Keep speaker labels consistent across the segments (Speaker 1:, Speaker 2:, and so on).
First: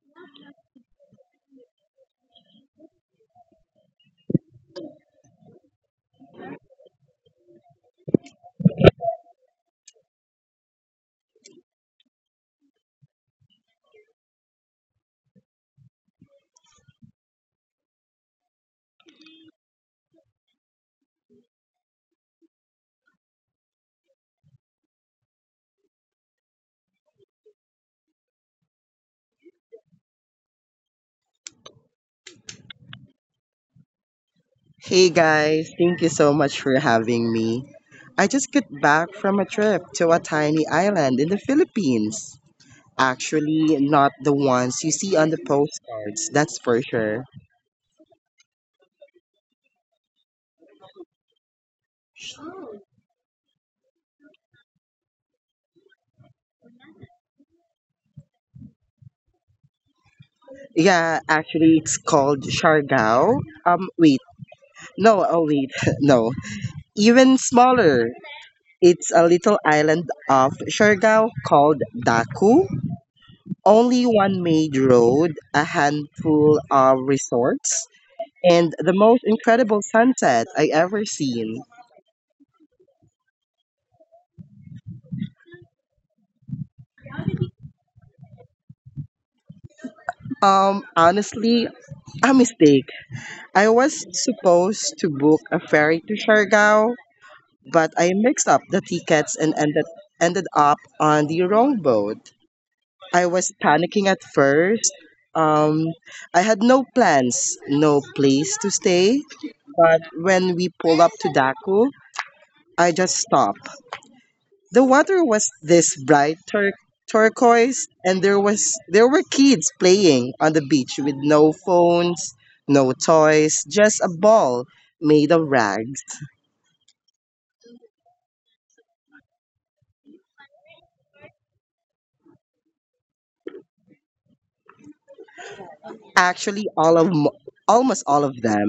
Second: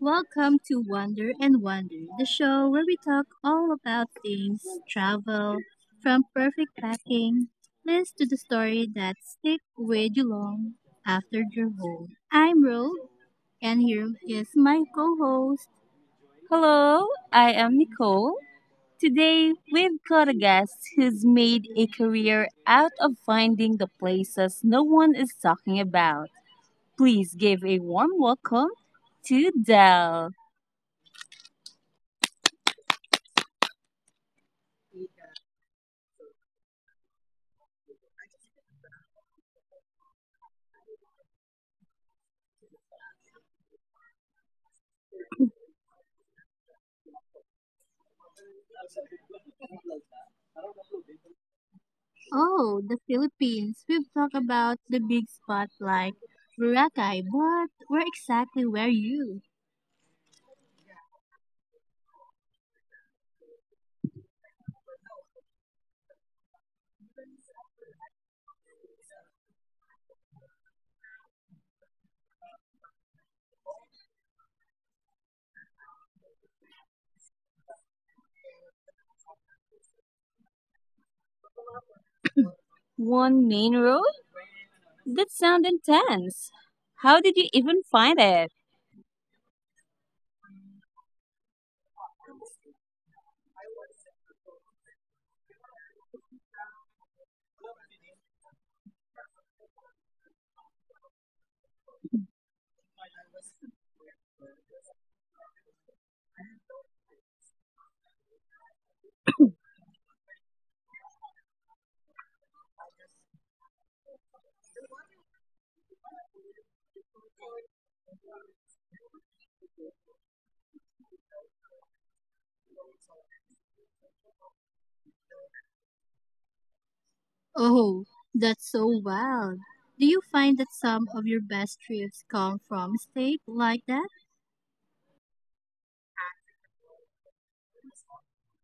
Speaker 1: Welcome to Wonder and Wonder, the show where we talk all about things travel, from perfect packing list to the story that stick with you long after your home. I'm Ro, and here is my co-host. Hello, I am Nicole. Today, we've got a guest who's made a career out of finding the places no one is talking about. Please give a warm welcome to Dell.
Speaker 2: Hey guys, thank you so much for having me. I just got back from a trip to a tiny island in the Philippines. Actually, not the ones you see on the postcards, that's for sure.
Speaker 1: Oh, the Philippines. We've talked about the big spot like Boracay, but where exactly were you?
Speaker 2: Yeah, actually, it's called Siargao. Um, wait, no, oh wait, no. Even smaller, it's a little island of Siargao called Daku. Only one main road, a handful of resorts, and the most incredible sunset I ever seen.
Speaker 1: One main road? That sounds intense. How did you even find it?
Speaker 2: Honestly, a mistake. I was supposed to book a ferry to Siargao, but I mixed up the tickets and ended up on the wrong boat. I was panicking at first. Um, I had no plans, no place to stay. But when we pulled up to Daku, I just stopped. The water was this bright turquoise, and there were kids playing on the beach with no phones, no toys, just a ball made of rags.
Speaker 1: Oh, that's so wild. Do you find that some of your best trips come from mistakes like that?
Speaker 2: Actually, almost all of them.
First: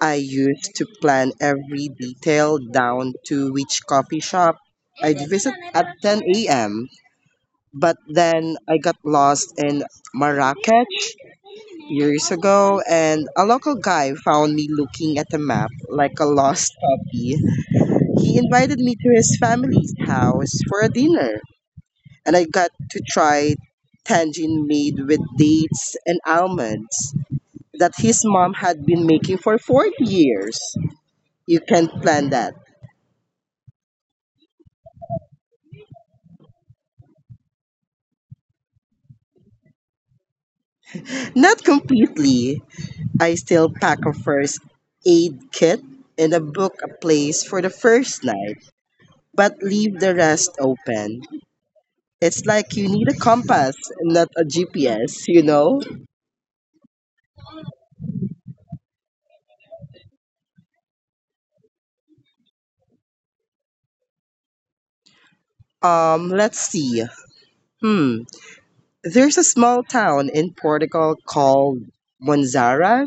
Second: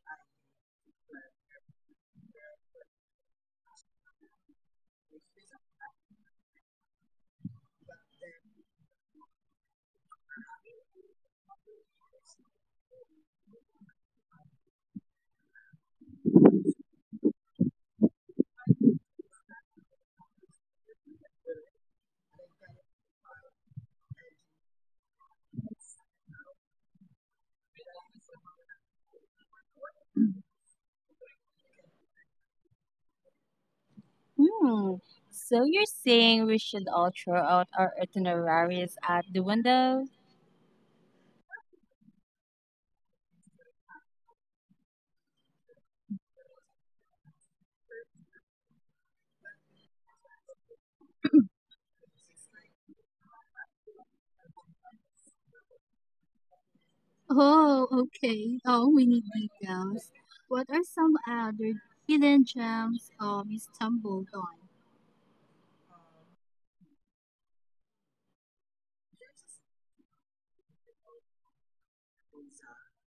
Speaker 2: I used to plan every detail down to which coffee shop I'd visit at 10 a.m. But then I got lost in Marrakech years ago, and a local guy found me looking at a map like a lost puppy. He invited me to his family's house for a dinner, and I got to try tangine made with dates and almonds that his mom had been making for 40 years. You can't plan that.
Speaker 1: Hmm. So you're saying we should all throw out our itineraries at the window?
Speaker 2: Not completely. I still pack a first aid kit and a book a place for the first night, but leave the rest open. It's like you need a compass, not a GPS, you know?
Speaker 1: Oh, okay. Oh, we need details. What are some other hidden gems you stumbled on?
Speaker 2: Let's see. Hmm. There's a small town in Portugal called Monzara.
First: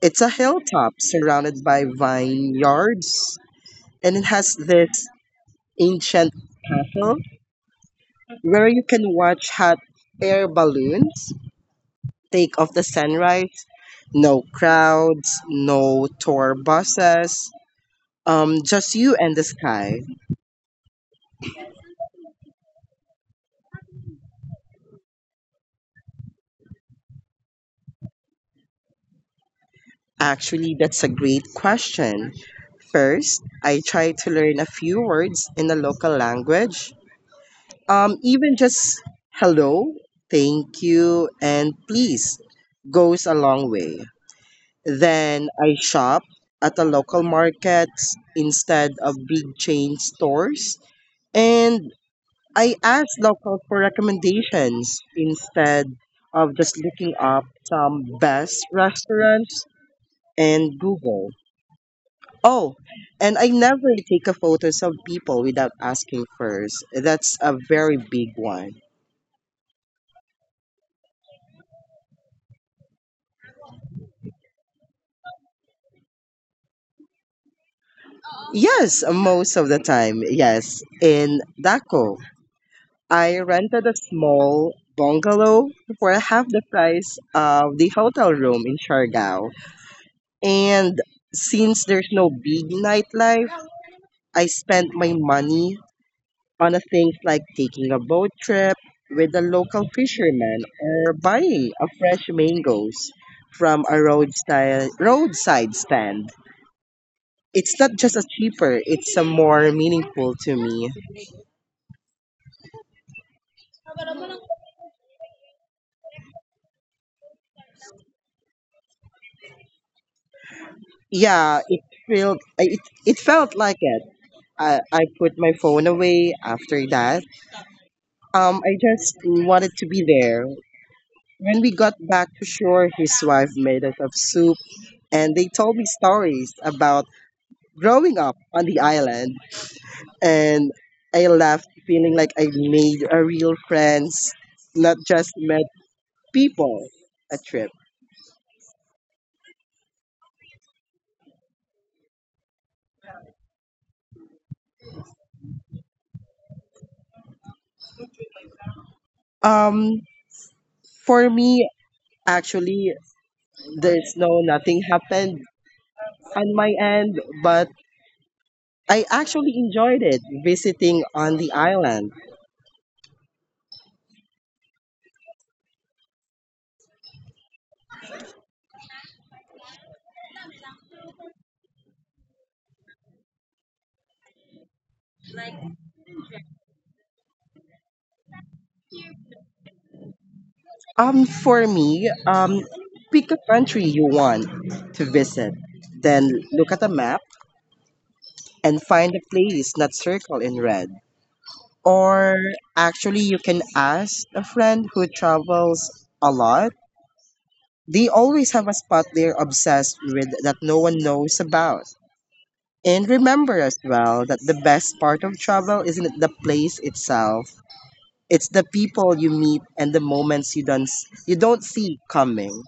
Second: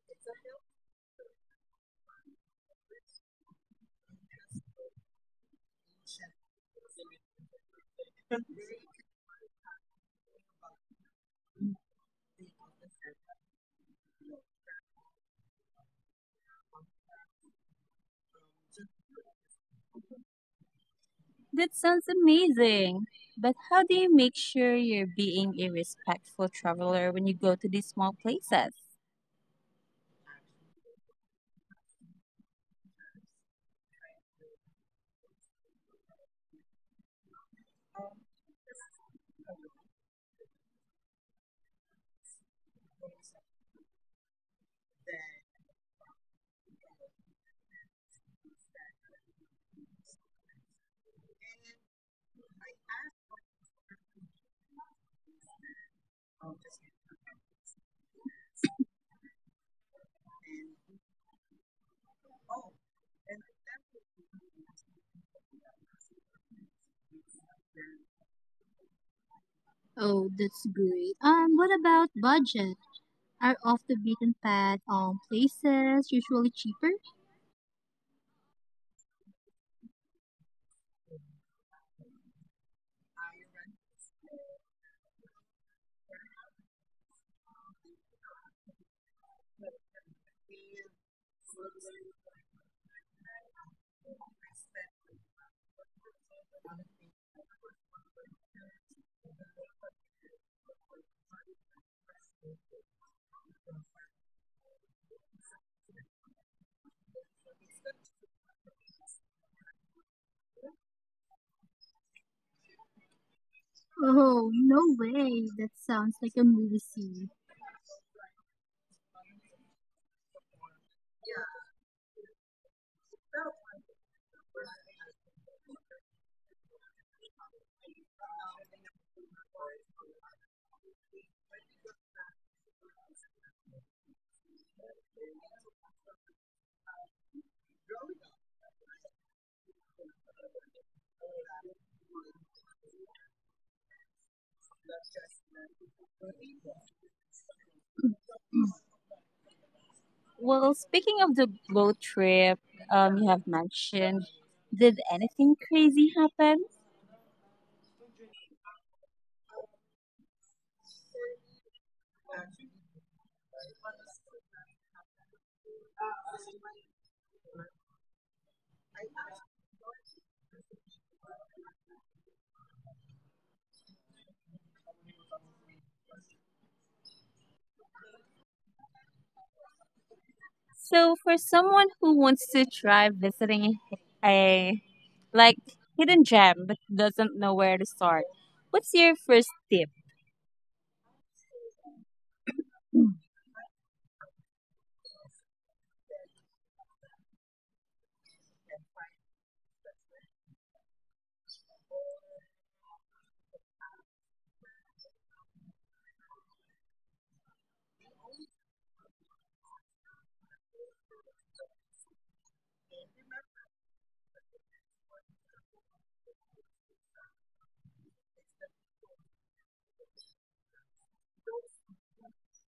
Speaker 2: It's a hilltop surrounded by vineyards, and it has this ancient castle where you can watch hot air balloons take off the sunrise. No crowds, no tour buses, just you and the sky.
Speaker 1: That sounds amazing. But how do you make sure you're being a respectful traveler when you go to these small places?
Speaker 2: Actually, that's a great question. First, I try to learn a few words in the local language. Even just hello, thank you, and please goes a long way. Then I shop at the local markets instead of big chain stores. And I ask local for recommendations instead of just looking up some best restaurants and Google. Oh, and I never take a photos of people without asking first. That's a very big one.
Speaker 1: Oh, that's great. What about budget? Are off the beaten path places usually cheaper?
Speaker 2: Yes, most of the time. Yes, in Daco, I rented a small bungalow for half the price of the hotel room in Siargao. And since there's no big nightlife, I spent my money on a things like taking a boat trip with a local fisherman or buying a fresh mangoes from a roadside stand. It's not just a cheaper, it's a more meaningful to me.
Speaker 1: Oh, no way. That sounds like a movie scene.
Speaker 2: Yeah, it felt I- it, it felt like it. I put my phone away after that. I just wanted to be there. When we got back to shore, his wife made us of soup and they told me stories about growing up on the island, and I left feeling like I made a real friends, not just met people a trip.
Speaker 1: Well, speaking of the boat trip, you have mentioned, did anything crazy happen?
Speaker 2: Um, for me, actually, there's no nothing happened on my end, but I actually enjoyed it visiting on the island.
Speaker 1: So, for someone who wants to try visiting a like hidden gem but doesn't know where to start, what's your first tip?
Speaker 2: For me, pick a country you want to visit, then look at a map and find a place not circled in red. Or actually, you can ask a friend who travels a lot. They always have a spot they're obsessed with that no one knows about. And remember as well that the best part of travel isn't the place itself, it's the people you meet and the moments you don't see coming.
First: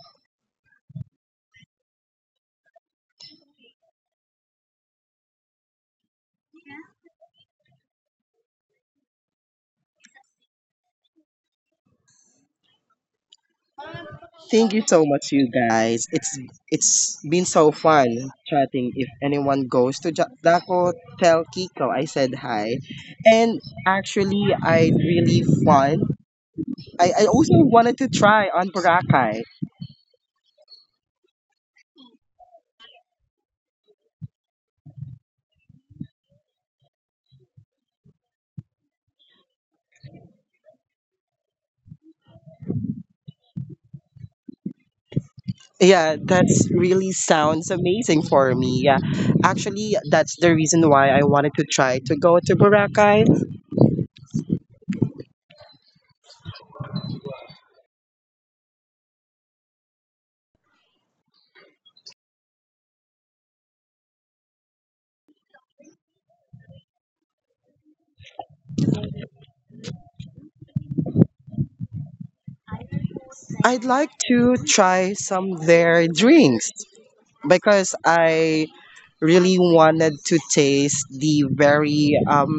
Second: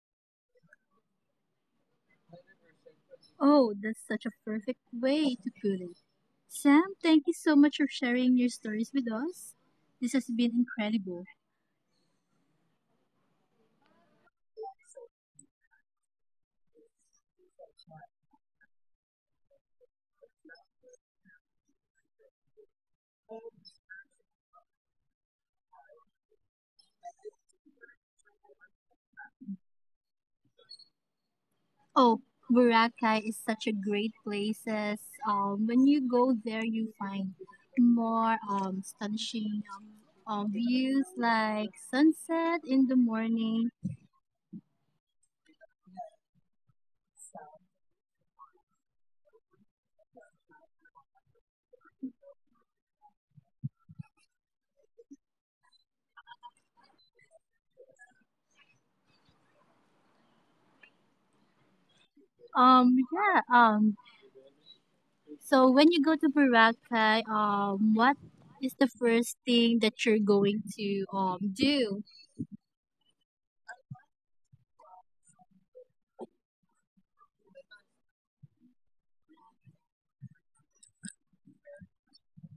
Speaker 1: Oh, that's such a perfect way to put it. Sam, thank you so much for sharing your stories with us. This has been incredible.
Speaker 2: Thank you so much, you guys. It's been so fun chatting. If anyone goes to Daco, tell Kiko I said hi. And actually, I really fun. I also wanted to try on Boracay.
Speaker 1: Oh, Boracay is such a great place. When you go there, you find more astonishing views like sunset in the morning.
Speaker 2: Yeah, that's really sounds amazing for me. Yeah, actually, that's the reason why I wanted to try to go to Boracay.
Speaker 1: Yeah. So when you go to Boracay, what is the first thing that you're going to do?
Speaker 2: I'd like to try some their drinks, because I really wanted to taste the very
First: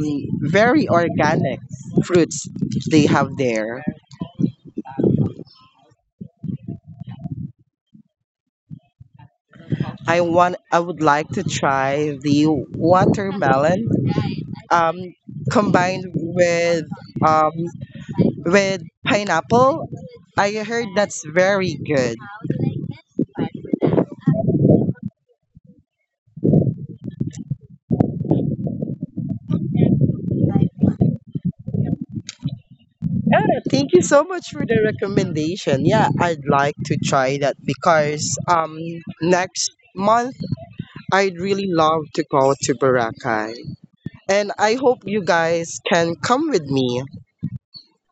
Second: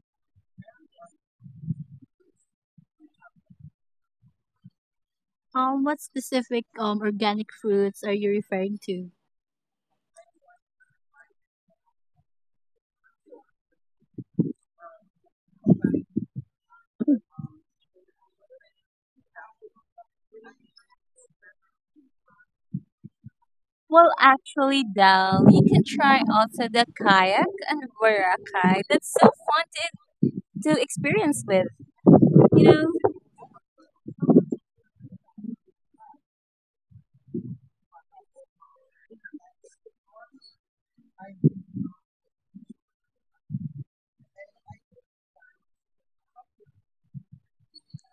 Speaker 2: very organic fruits they have there.
Speaker 1: What specific organic fruits are you referring to?
Speaker 2: I would like to try the watermelon um combined um with pineapple. I heard that's very good.
Speaker 1: Well, actually, Dal, you can try also the kayak and verakai. That's so fun to experience with. You know,
Speaker 2: Yeah, thank you so much for the recommendation. Yeah, I'd like to try that because next month I'd really love to go to Boracay. And I hope you guys can come with me.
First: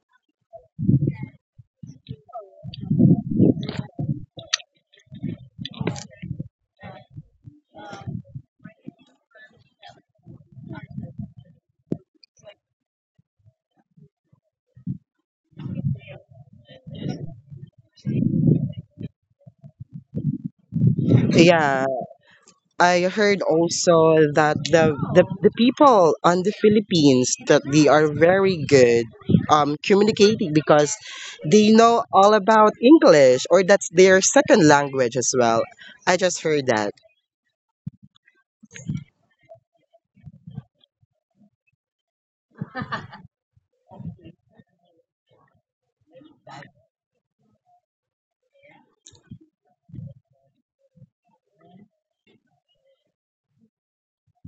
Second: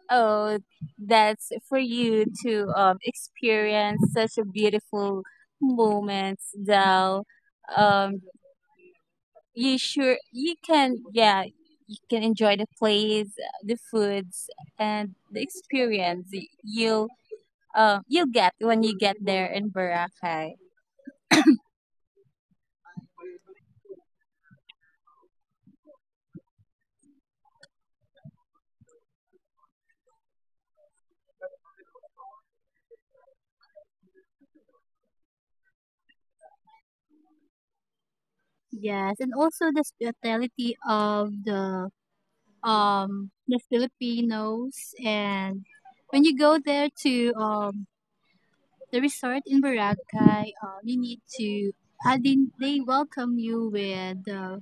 Speaker 1: oh, that's for you to experience such a beautiful moments, Dal. Um, you sure you can? Yeah, you can enjoy the place, the foods, and the experience. You'll you'll get when you get there in Boracay.
Speaker 2: Yeah, I heard also that the people on the Philippines that they are very good communicating because they know all about English or that's their second language as well. I just heard that.
Speaker 1: Yes, and also the hospitality of the Filipinos, and when you go there to the resort in Boracay, you need to, I mean, they welcome you with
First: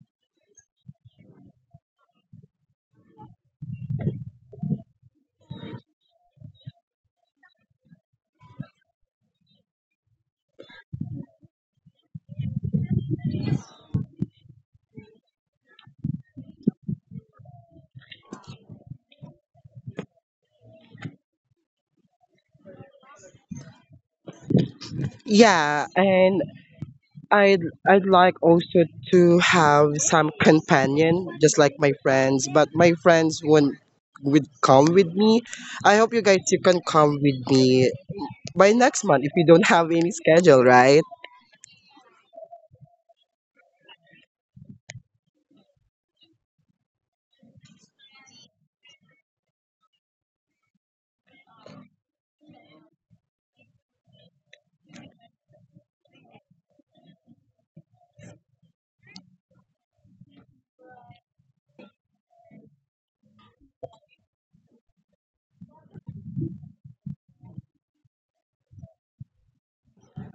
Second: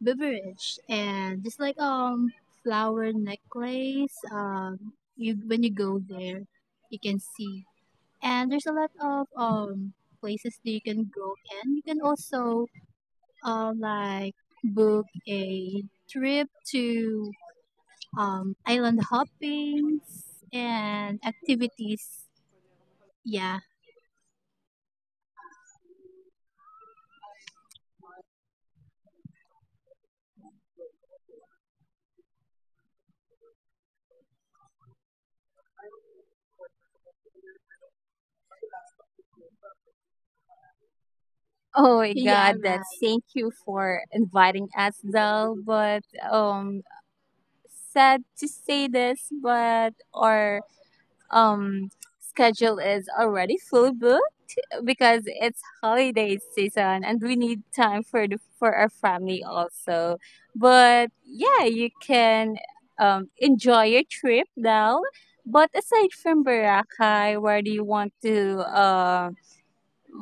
Speaker 1: beverage, and just like flower necklace, you when you go there you can see, and there's a lot of places that you can go, and you can also like book a trip to island hoppings and activities. Yeah.
Speaker 2: Yeah, and I'd I'd like also to have some companion, just like my friends, but my friends won't would come with me. I hope you guys you can come with me by next month if you don't have any schedule, right?
Speaker 1: Oh my, yeah, God, that right. Thank you for inviting us, Del. But um, sad to say this, but our um schedule is already full booked, because it's holiday season and we need time for for our family also. But yeah, you can enjoy your trip now. But aside from Boracay, where do you want to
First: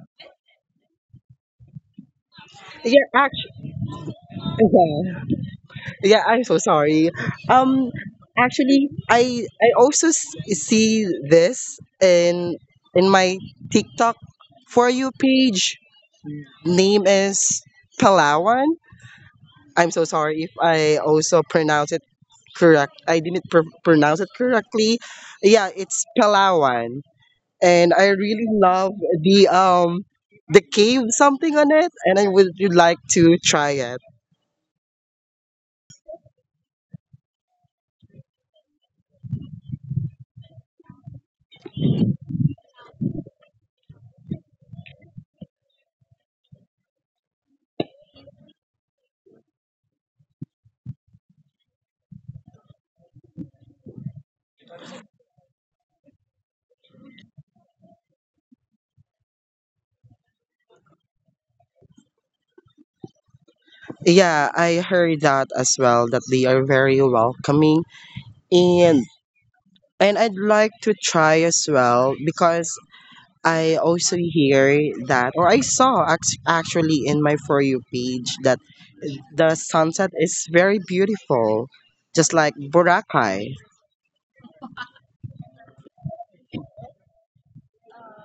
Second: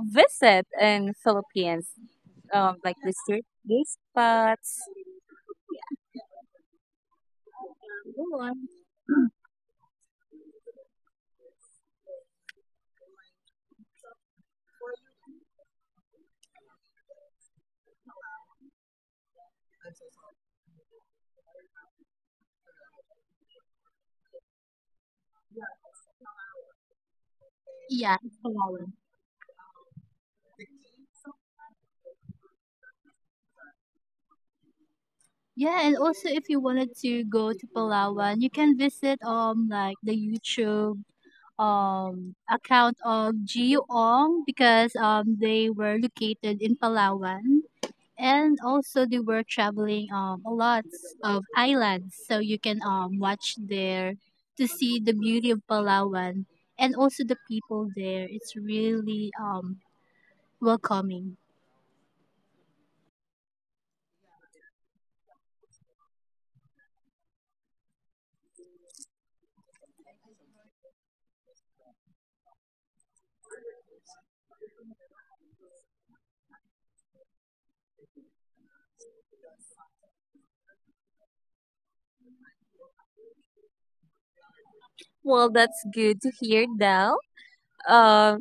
Speaker 1: visit in Philippines?
Speaker 2: Yeah,
Speaker 1: Like the street
Speaker 2: actually,
Speaker 1: view spots.
Speaker 2: yeah, yeah, I'm so sorry. Um,
Speaker 1: Go on.
Speaker 2: actually, I also see this in my TikTok for you page. Name is Palawan. I'm so sorry if I also pronounce it correct. I didn't pronounce it correctly. Yeah, it's Palawan, and I
Speaker 1: Yeah,
Speaker 2: really
Speaker 1: Palawan.
Speaker 2: love the um the cave something on it, and I would like to try it.
Speaker 1: Yeah, and also if you wanted to go to Palawan, you can visit like the YouTube account of Geoong, because they were located in Palawan, and also they were traveling a lot of islands, so you can watch there to see the beauty of Palawan, and also the people there, it's really welcoming.
Speaker 2: Yeah, I heard that as well that they are very welcoming, and I'd like to try as well because I also hear that, or I saw actually in my For You page that the sunset is very beautiful, just like Boracay.
Speaker 1: Well, that's good to hear, Del. Um,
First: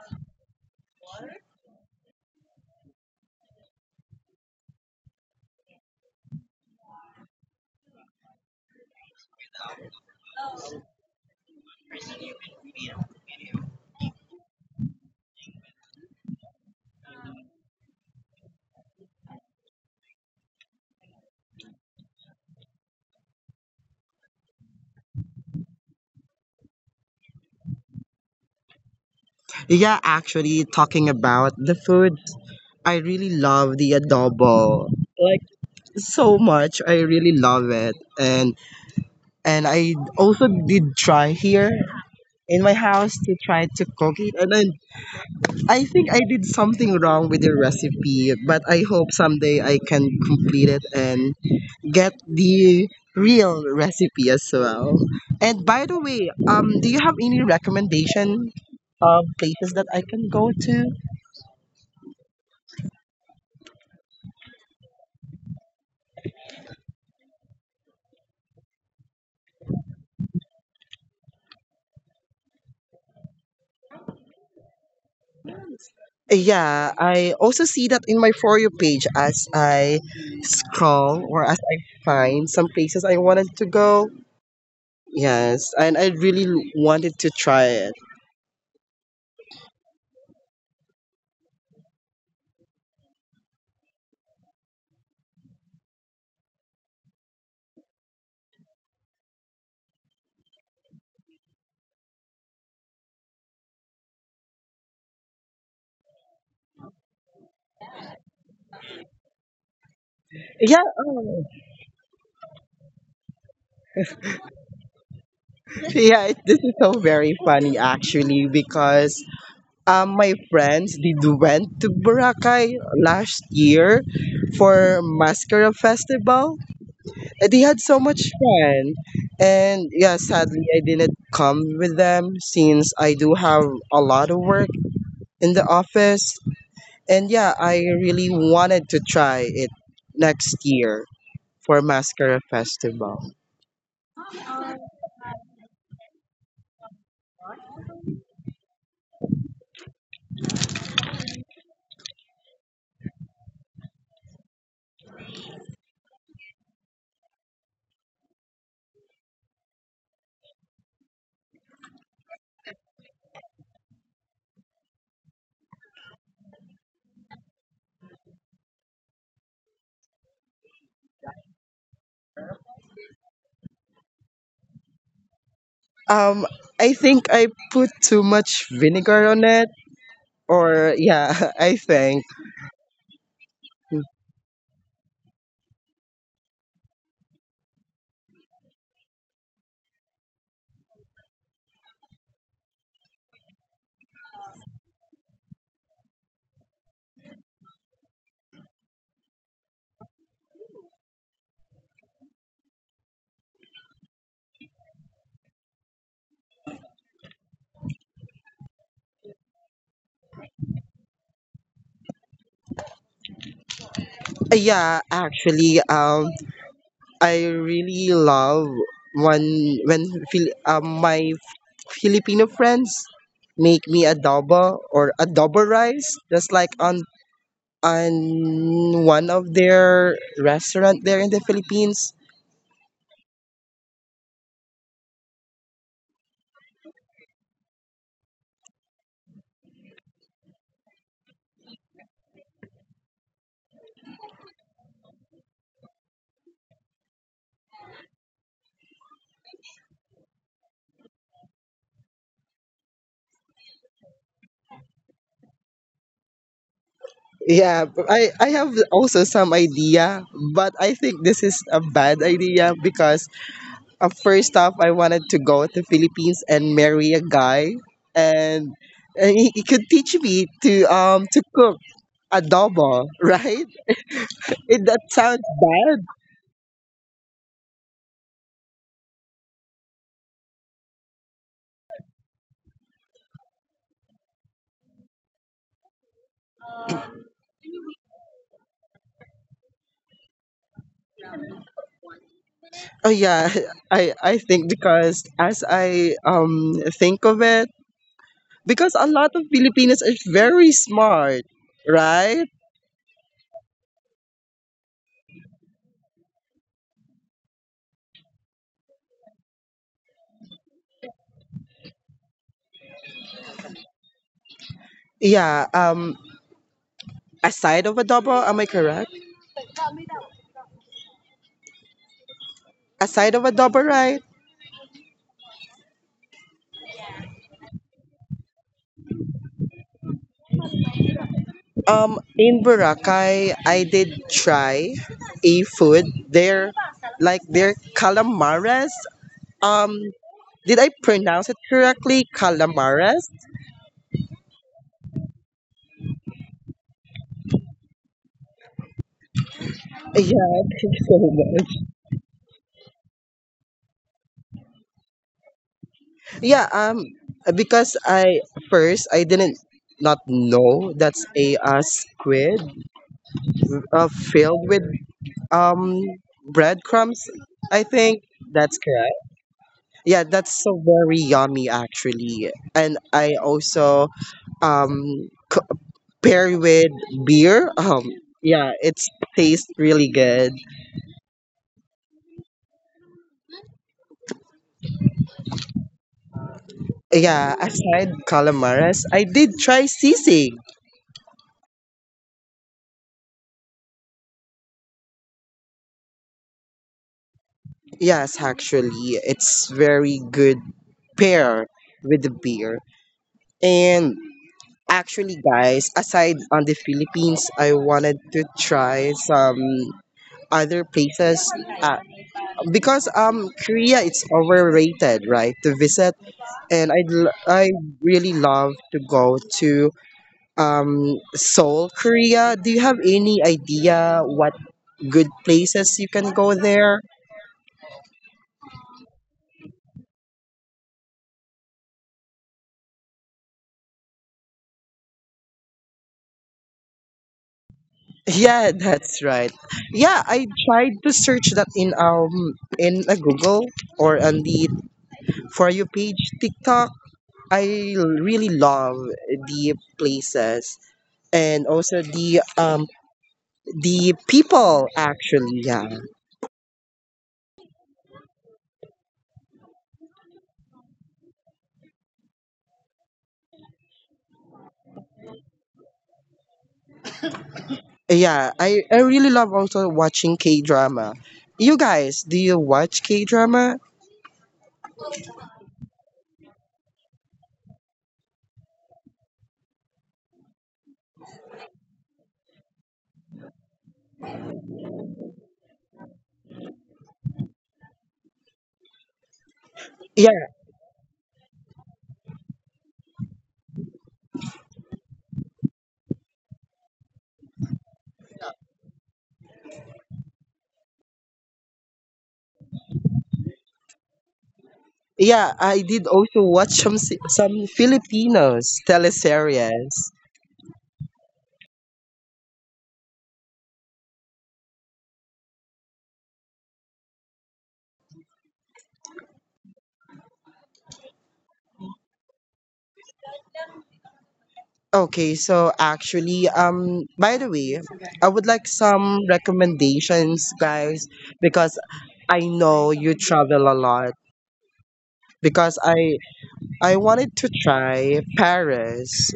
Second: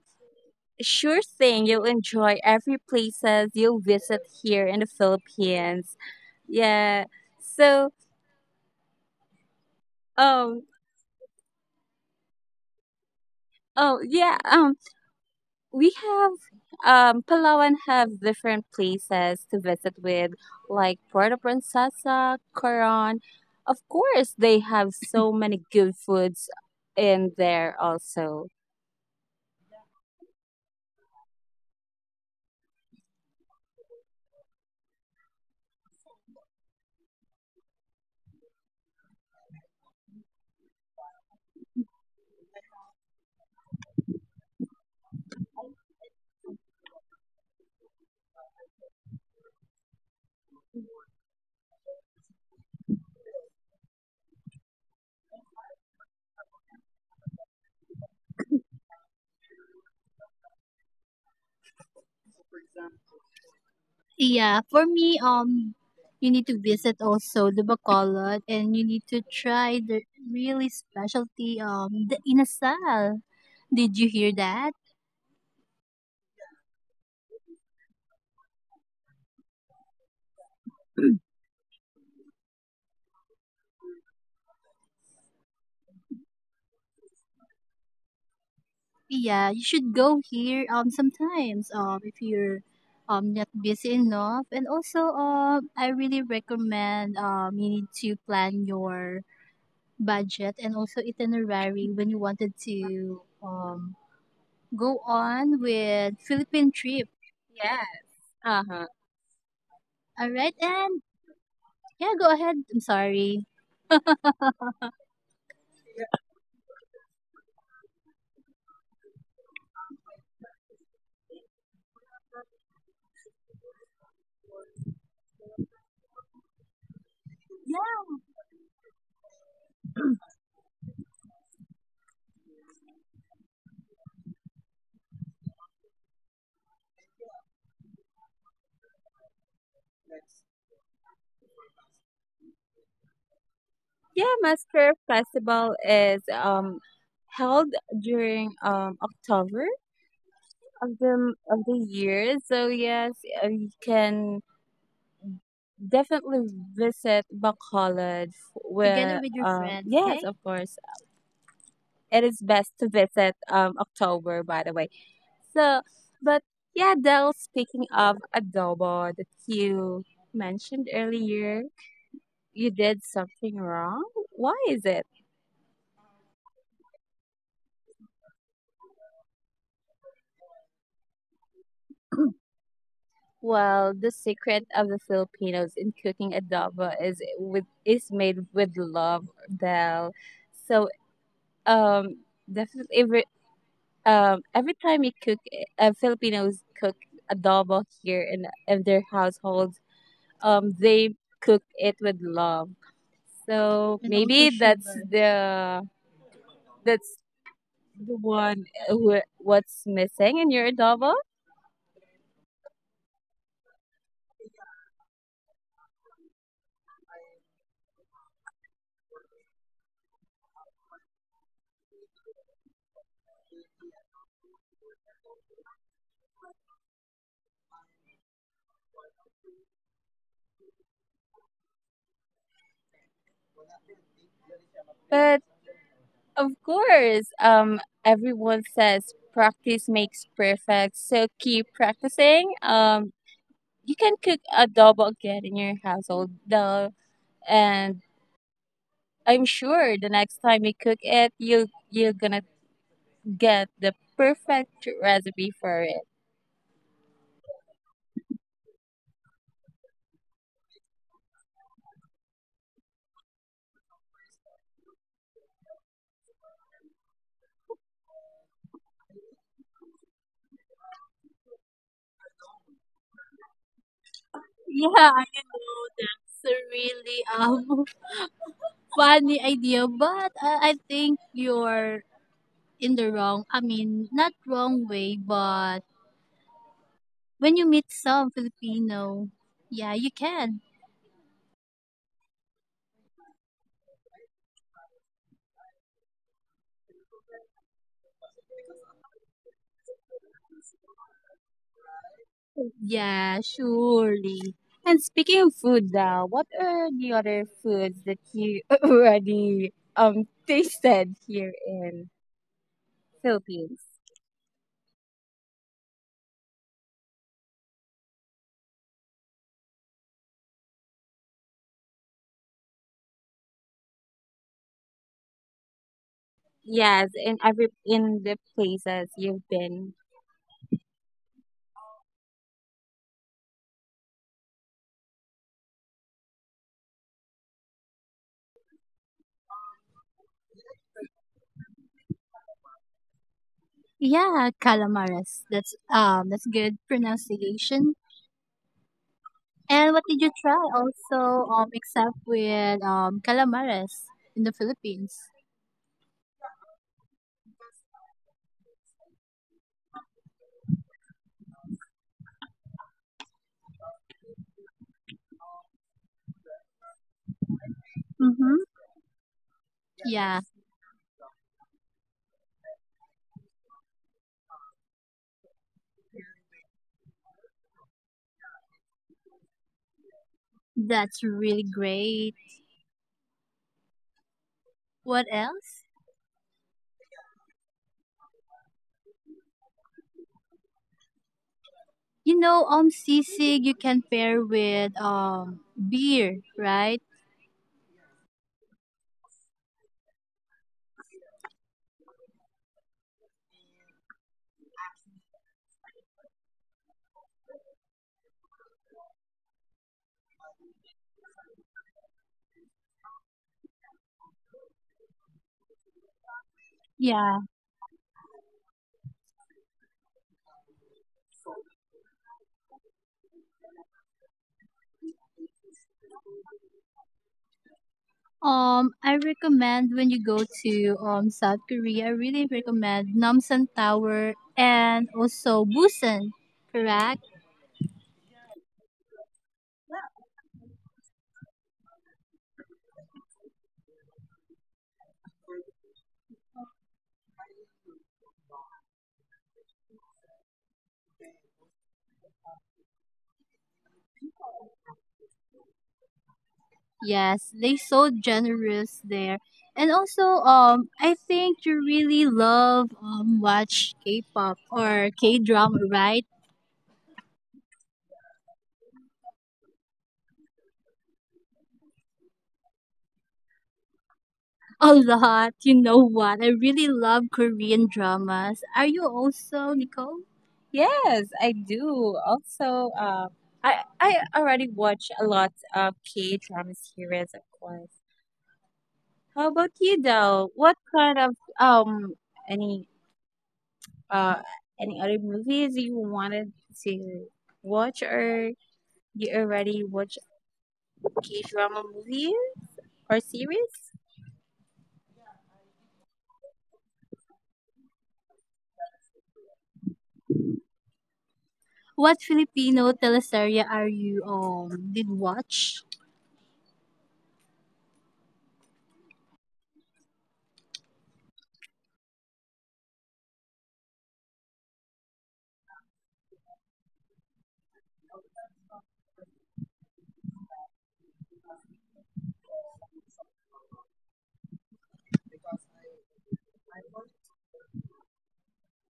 Speaker 1: sure thing, you'll enjoy every places you'll visit here in the Philippines. Yeah. So, Um, oh yeah. We have Palawan have different places to visit with, like Puerto Princesa, Coron. Of course, they have so many good foods in there also.
Speaker 2: Yeah, actually, talking about the food, I really love the adobo. Like so much, I really love it, and I also did try here in my house to try to cook it, and then I think I did something wrong with the recipe, but I hope someday I can complete it and get the real recipe as well. And by the way, do you have any recommendation of places that I can go to?
Speaker 1: Yeah, for me, you need to visit also the Bacolod, and you need to try the really specialty the inasal. Did you hear that?
Speaker 2: Yeah, I also see that in my For You page as I scroll or as I find some places I wanted to go. Yes, and I really wanted to try it.
Speaker 1: Yeah, you should go here sometimes if you're not busy enough. And also I really recommend you need to plan your budget and also itinerary when you wanted to go on with Philippine trip. Yeah. Uh-huh. All right,
Speaker 2: Yeah,
Speaker 1: and
Speaker 2: oh.
Speaker 1: yeah, go ahead. I'm sorry.
Speaker 2: yeah, it, this is so very funny actually because my friends did went to Boracay last year for Mascara Festival. And they had so
Speaker 1: Yeah,
Speaker 2: much fun. And yeah, sadly, I didn't come with them since I do have a lot of work in the office. And yeah, I really wanted to try it next year for Mascara Festival.
Speaker 1: yeah, Masker Festival is held during October of the year. So yes, you can definitely visit Bacolod Together where with your friends, yes, okay? Of course. It is best to visit October by the way. So but yeah, Del, speaking of adobo that you mentioned earlier, you did something wrong. Why is it?
Speaker 2: Um, I think I put too much vinegar on it. Or yeah, I think.
Speaker 1: Well, the secret of the Filipinos in cooking adobo is with is made with love, Del. So Um, definitely every time we cook, Filipinos cook adobo here in their households. They cook it with love. So, and also maybe that's sugar, the that's the one who, what's missing in your adobo.
Speaker 2: Yeah, actually, I really love when when my Filipino friends make me adobo or adobo rice, just like on one of their restaurant there in the Philippines.
Speaker 1: But of course, everyone says practice makes perfect. So keep practicing. You can cook adobo again in your household. The and I'm sure the next time you cook it, you're gonna get the perfect recipe for it.
Speaker 2: Yeah, but I have also some idea, but I think this is a bad idea because first off, I wanted to go to Philippines and marry a guy, and, and he could teach me to cook adobo, right? It, that
Speaker 1: Yeah,
Speaker 2: sounds
Speaker 1: I know
Speaker 2: bad.
Speaker 1: that's a really funny idea, but I think you're in the wrong. I mean, not wrong way, but when you meet some Filipino, yeah, you can.
Speaker 2: Oh yeah, I think because as I think of it, because a lot of Filipinos are very smart, right?
Speaker 1: Yeah, surely. And speaking of food now, what are the other foods that you already tasted here in Philippines?
Speaker 2: Yeah. Aside of adobo, am I correct? Aside of adobo, right?
Speaker 1: Yes, in every in the places you've been.
Speaker 2: In Boracay, I did try a food there, like their calamares. Um, did I pronounce it correctly? Calamares.
Speaker 1: Yeah, calamares. That's good pronunciation. And
Speaker 2: Yeah,
Speaker 1: what
Speaker 2: thank
Speaker 1: did you try
Speaker 2: you so
Speaker 1: also
Speaker 2: much.
Speaker 1: except with calamares in the Philippines?
Speaker 2: Yeah. Because I didn't not know that's a squid filled with um breadcrumbs. I think
Speaker 1: Mm-hmm.
Speaker 2: that's correct. Yeah,
Speaker 1: Yeah,
Speaker 2: that's so very yummy actually, and I also um c- pair with beer, yeah it's tastes really good.
Speaker 1: that's really great. What else?
Speaker 2: Yeah, aside calamares, I did try sisig.
Speaker 1: You know, sisig you can pair with beer, right?
Speaker 2: Yes actually, it's very good pair with the beer. And actually guys, aside on the Philippines, I wanted to try some other places, uh, because Korea it's overrated right to visit, and i
Speaker 1: Yeah.
Speaker 2: i really love to go to Seoul, Korea. Do you have any idea what good places you can go there?
Speaker 1: I recommend when you go to South Korea, I really recommend Namsan Tower and also Busan, correct?
Speaker 2: Yeah, that's right. Yeah, I tried to search that in a Google or on the for you page TikTok. I really love the places and also the people actually. Yeah,
Speaker 1: Yes, they so generous there. And also, I think you really love watch K-pop or K-drama, right?
Speaker 2: yeah. I really love also watching K drama. You guys, do you watch K drama?
Speaker 1: A lot. You know what? I really love Korean dramas. Are you also, Nicole? Yes, I do. Also, I already watch a lot of K drama series, of course. How about you,
Speaker 2: Yeah.
Speaker 1: though? What kind of any uh any other movies you wanted to watch, or you already watch K drama movie or series?
Speaker 2: Yeah, I did also watch some some Filipinos teleseries.
Speaker 1: What Filipino teleserye are you did watch?
Speaker 2: Okay, so actually, by the way, I would like some recommendations, guys, because I know you travel a lot. Because I wanted to try Paris,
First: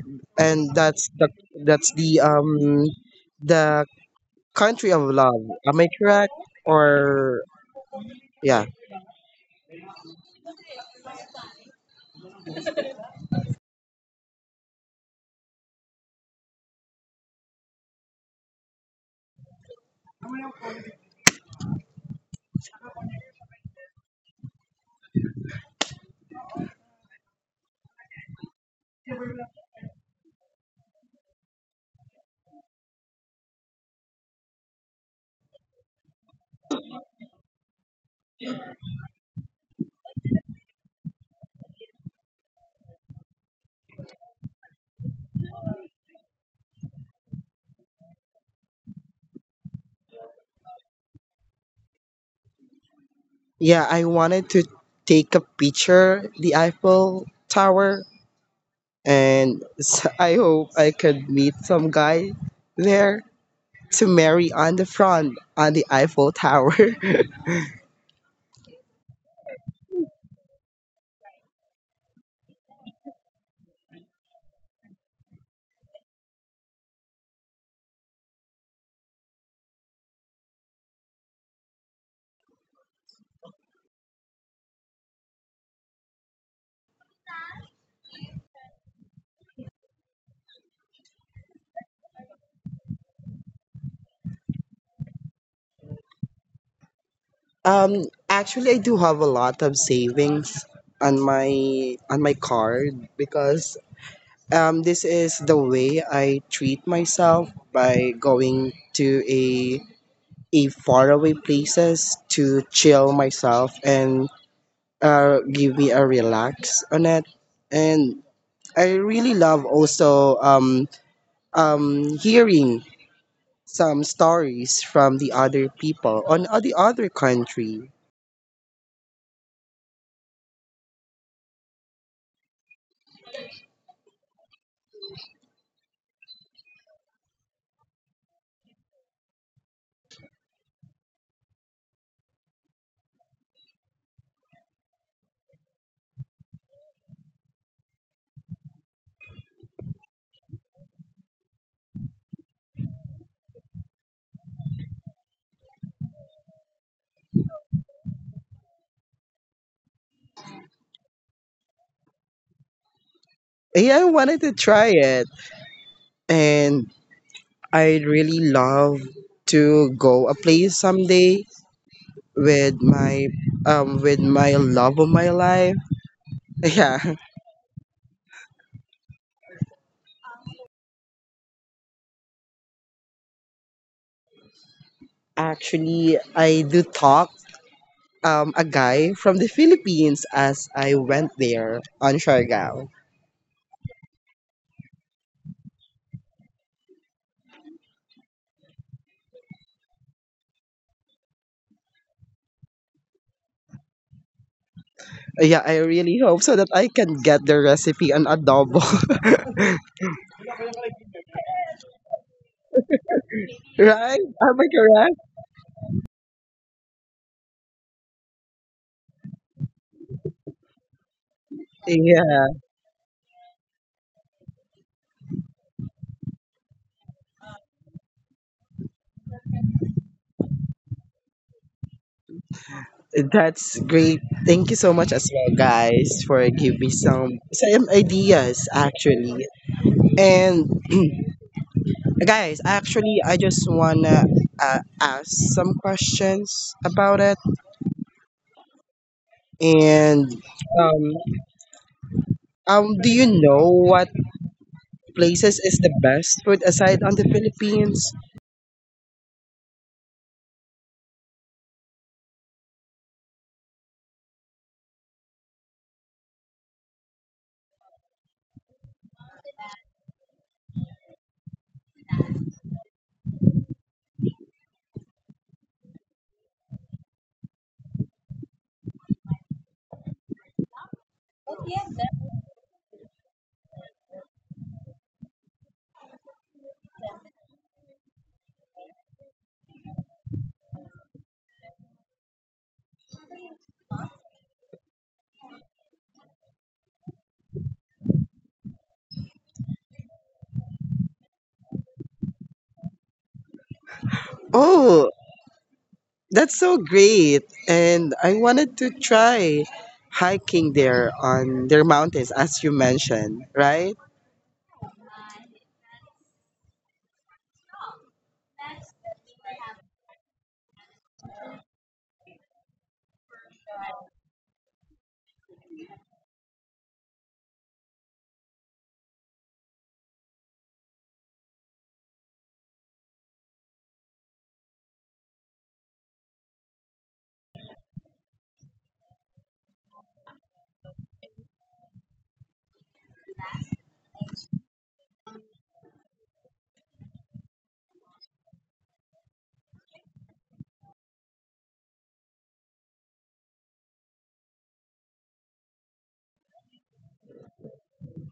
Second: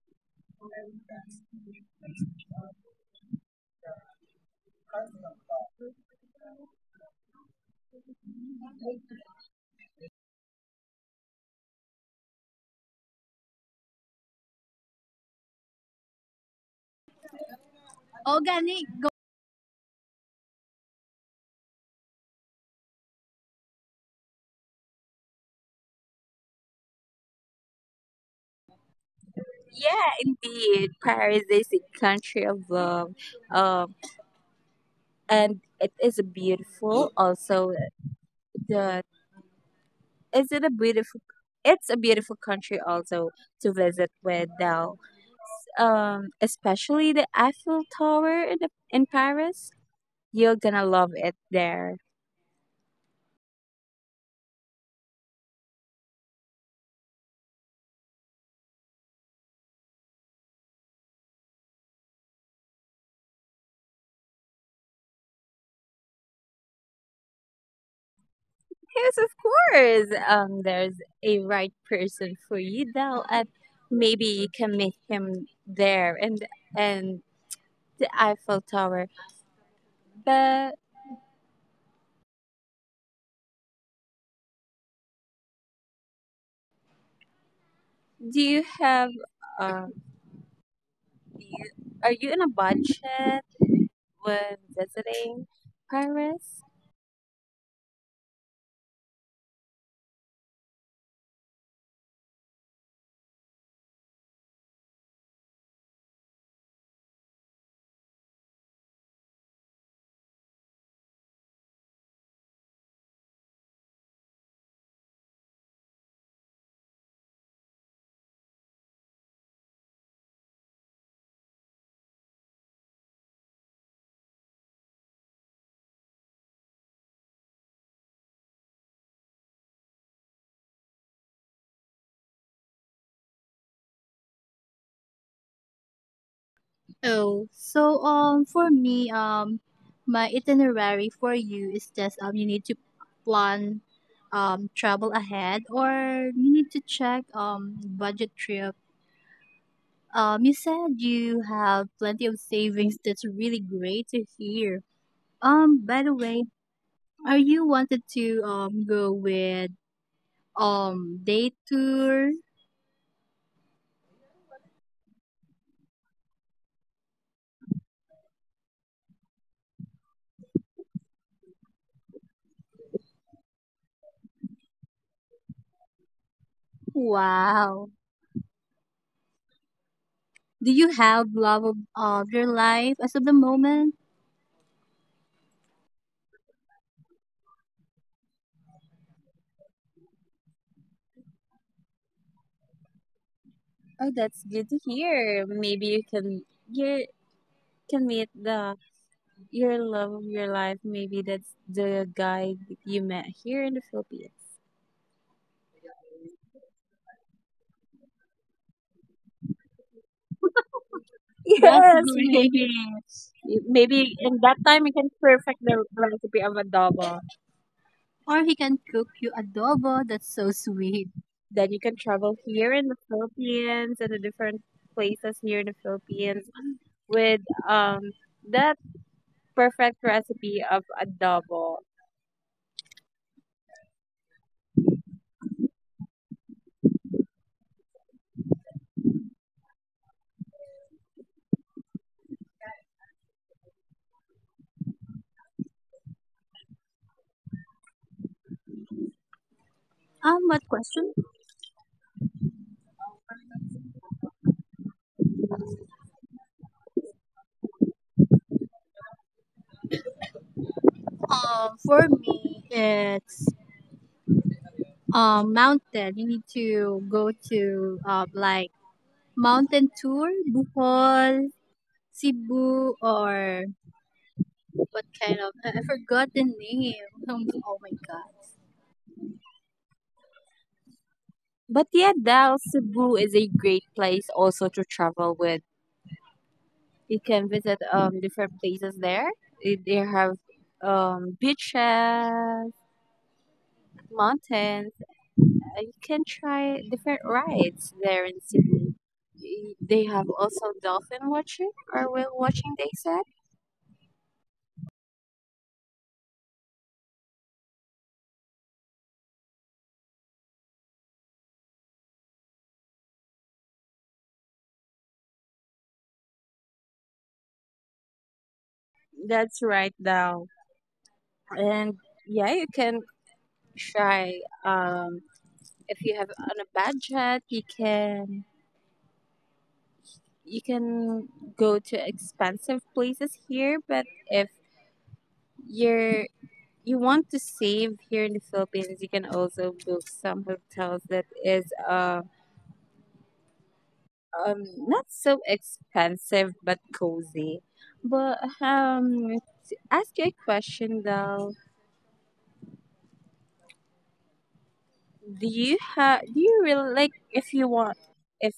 Speaker 2: and that's the country of love. Am I correct? Or yeah.
Speaker 1: Organic. Go- Yeah, indeed. Paris is a country of love. Um, and it is beautiful. Also, the is it a beautiful? It's a beautiful country also to visit with now. Especially the Eiffel Tower in in Paris. You're gonna love it there.
Speaker 2: Yeah, I wanted to take a picture the Eiffel Tower and s I hope I could meet some guy there to marry on the front on the Eiffel Tower.
Speaker 1: Yes, of course. There's a right person for you now, and maybe you can meet him there, and the Eiffel Tower. But do you have um do you, are you in a budget when visiting Paris?
Speaker 2: Actually I do have a lot of savings on my on my card because this is the way I treat myself by going to a faraway places to chill myself and give me a relax on it, and I really love also hearing some stories from the other people on the other country.
Speaker 1: Oh, so for me my itinerary for you is just you need to plan travel ahead, or you need to check budget trip. You said you have plenty of savings. That's really great to hear. By the way, are you wanted to go with day tour.
Speaker 2: Yeah, I wanted to try it, and I really love to go a place someday with my with my love of my life. Yeah,
Speaker 1: Wow. Do you have love of your life as of the moment?
Speaker 2: actually I do talk a guy from the Philippines as I went there on Siargao.
Speaker 1: Oh, that's good to hear. Maybe you can meet the your love of your life. Maybe that's the guy that you met here in the Philippines.
Speaker 2: Yeah, I really hope so that I can get the recipe on adobo.
Speaker 1: That's Yes, great. Maybe. Maybe
Speaker 2: right?
Speaker 1: in that
Speaker 2: Am I
Speaker 1: time you can
Speaker 2: correct?
Speaker 1: perfect the recipe of adobo. Or he can cook you adobo. That's so sweet. Then you can travel
Speaker 2: Yeah,
Speaker 1: here in the Philippines and the different places here in the Philippines with um that perfect recipe of adobo.
Speaker 2: that's great. Thank you so much as well, guys, for giving me some ideas actually. And guys, actually, I just wanna ask some questions about it. And
Speaker 1: What
Speaker 2: um,
Speaker 1: question?
Speaker 2: do you know what places is the best food aside on the Philippines?
Speaker 1: For me, it's mountain. You need to go to like mountain tour, Bohol, Cebu, or what kind of I forgot the name. Oh my god. But yeah, Dal Cebu is a great place also to travel with. You can visit different places there. Eh, they have beaches, mountains. You can try different rides there in Cebu. Eh, they have also dolphin watching or whale watching. They said.
Speaker 2: Oh, that's so great. And I wanted to try hiking there on their mountains, as you mentioned, right?
Speaker 1: That's right, Dal. And yeah, you can try if you have on a budget, you can go to expensive places here, but if you're you want to save here in the Philippines, you can also book some hotels that is not so expensive but cozy, but to ask you a question though, do you have do you really like, if you want, if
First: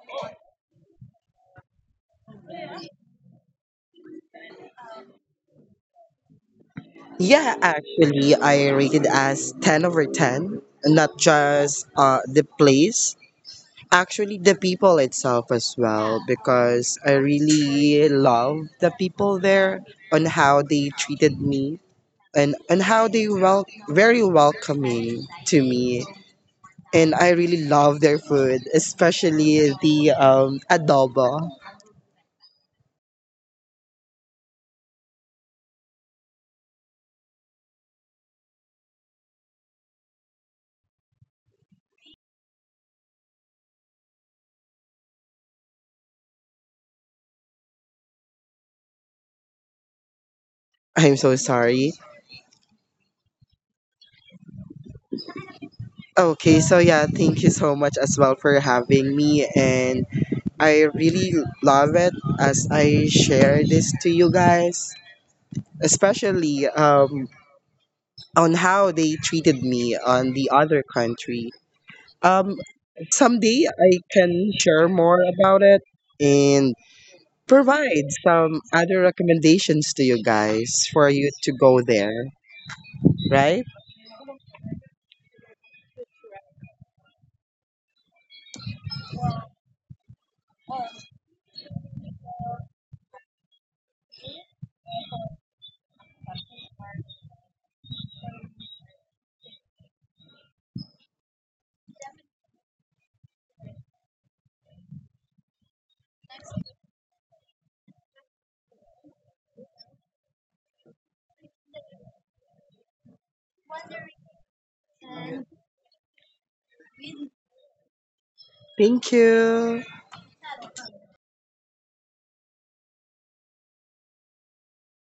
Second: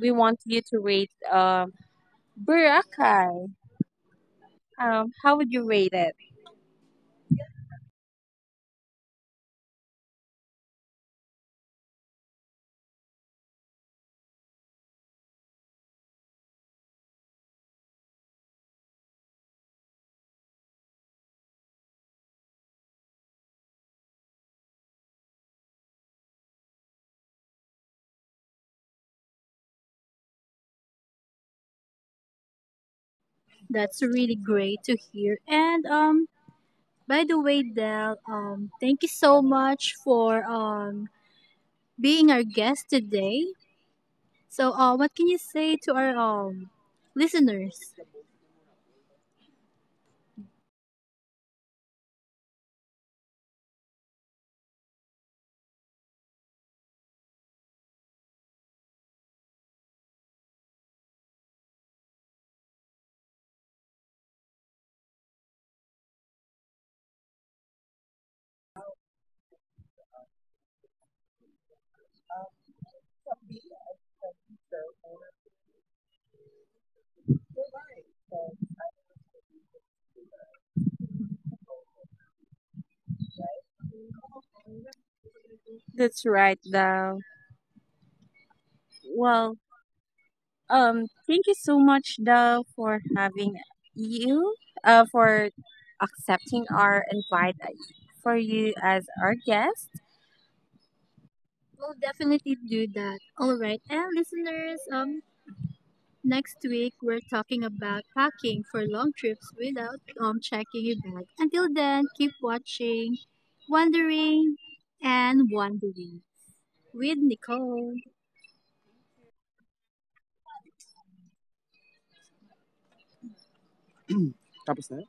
Speaker 1: we want you to rate Boracay, how would you rate it?
Speaker 2: Yeah, actually, I rated as 10 over 10, not just the place, actually, the people itself as well, because I really love the people there on how they treated me, and how they very welcoming to me, and I really love their food, especially the adobo.
Speaker 1: That's really great to hear. And by the way, Del, thank you so much for being our guest today. So, what can you say to our listeners?
Speaker 2: I'm so sorry. Okay, so yeah, thank you so much as well for having me, and I really love it as I share this to you guys, especially on how they treated me on the other country. um, someday I can share more about it and provide some other recommendations to you guys for you to go there, right?
Speaker 1: That's right, Dal. Well, thank you so much, Dal, for having you, for accepting our invite, for you as our guest. We'll definitely do that. All right, and listeners, next week we're talking about packing for long trips without checking your bag. Until then, keep watching, wondering, and wondering with Nicole.
Speaker 2: Thank you.
Speaker 1: Tapos na?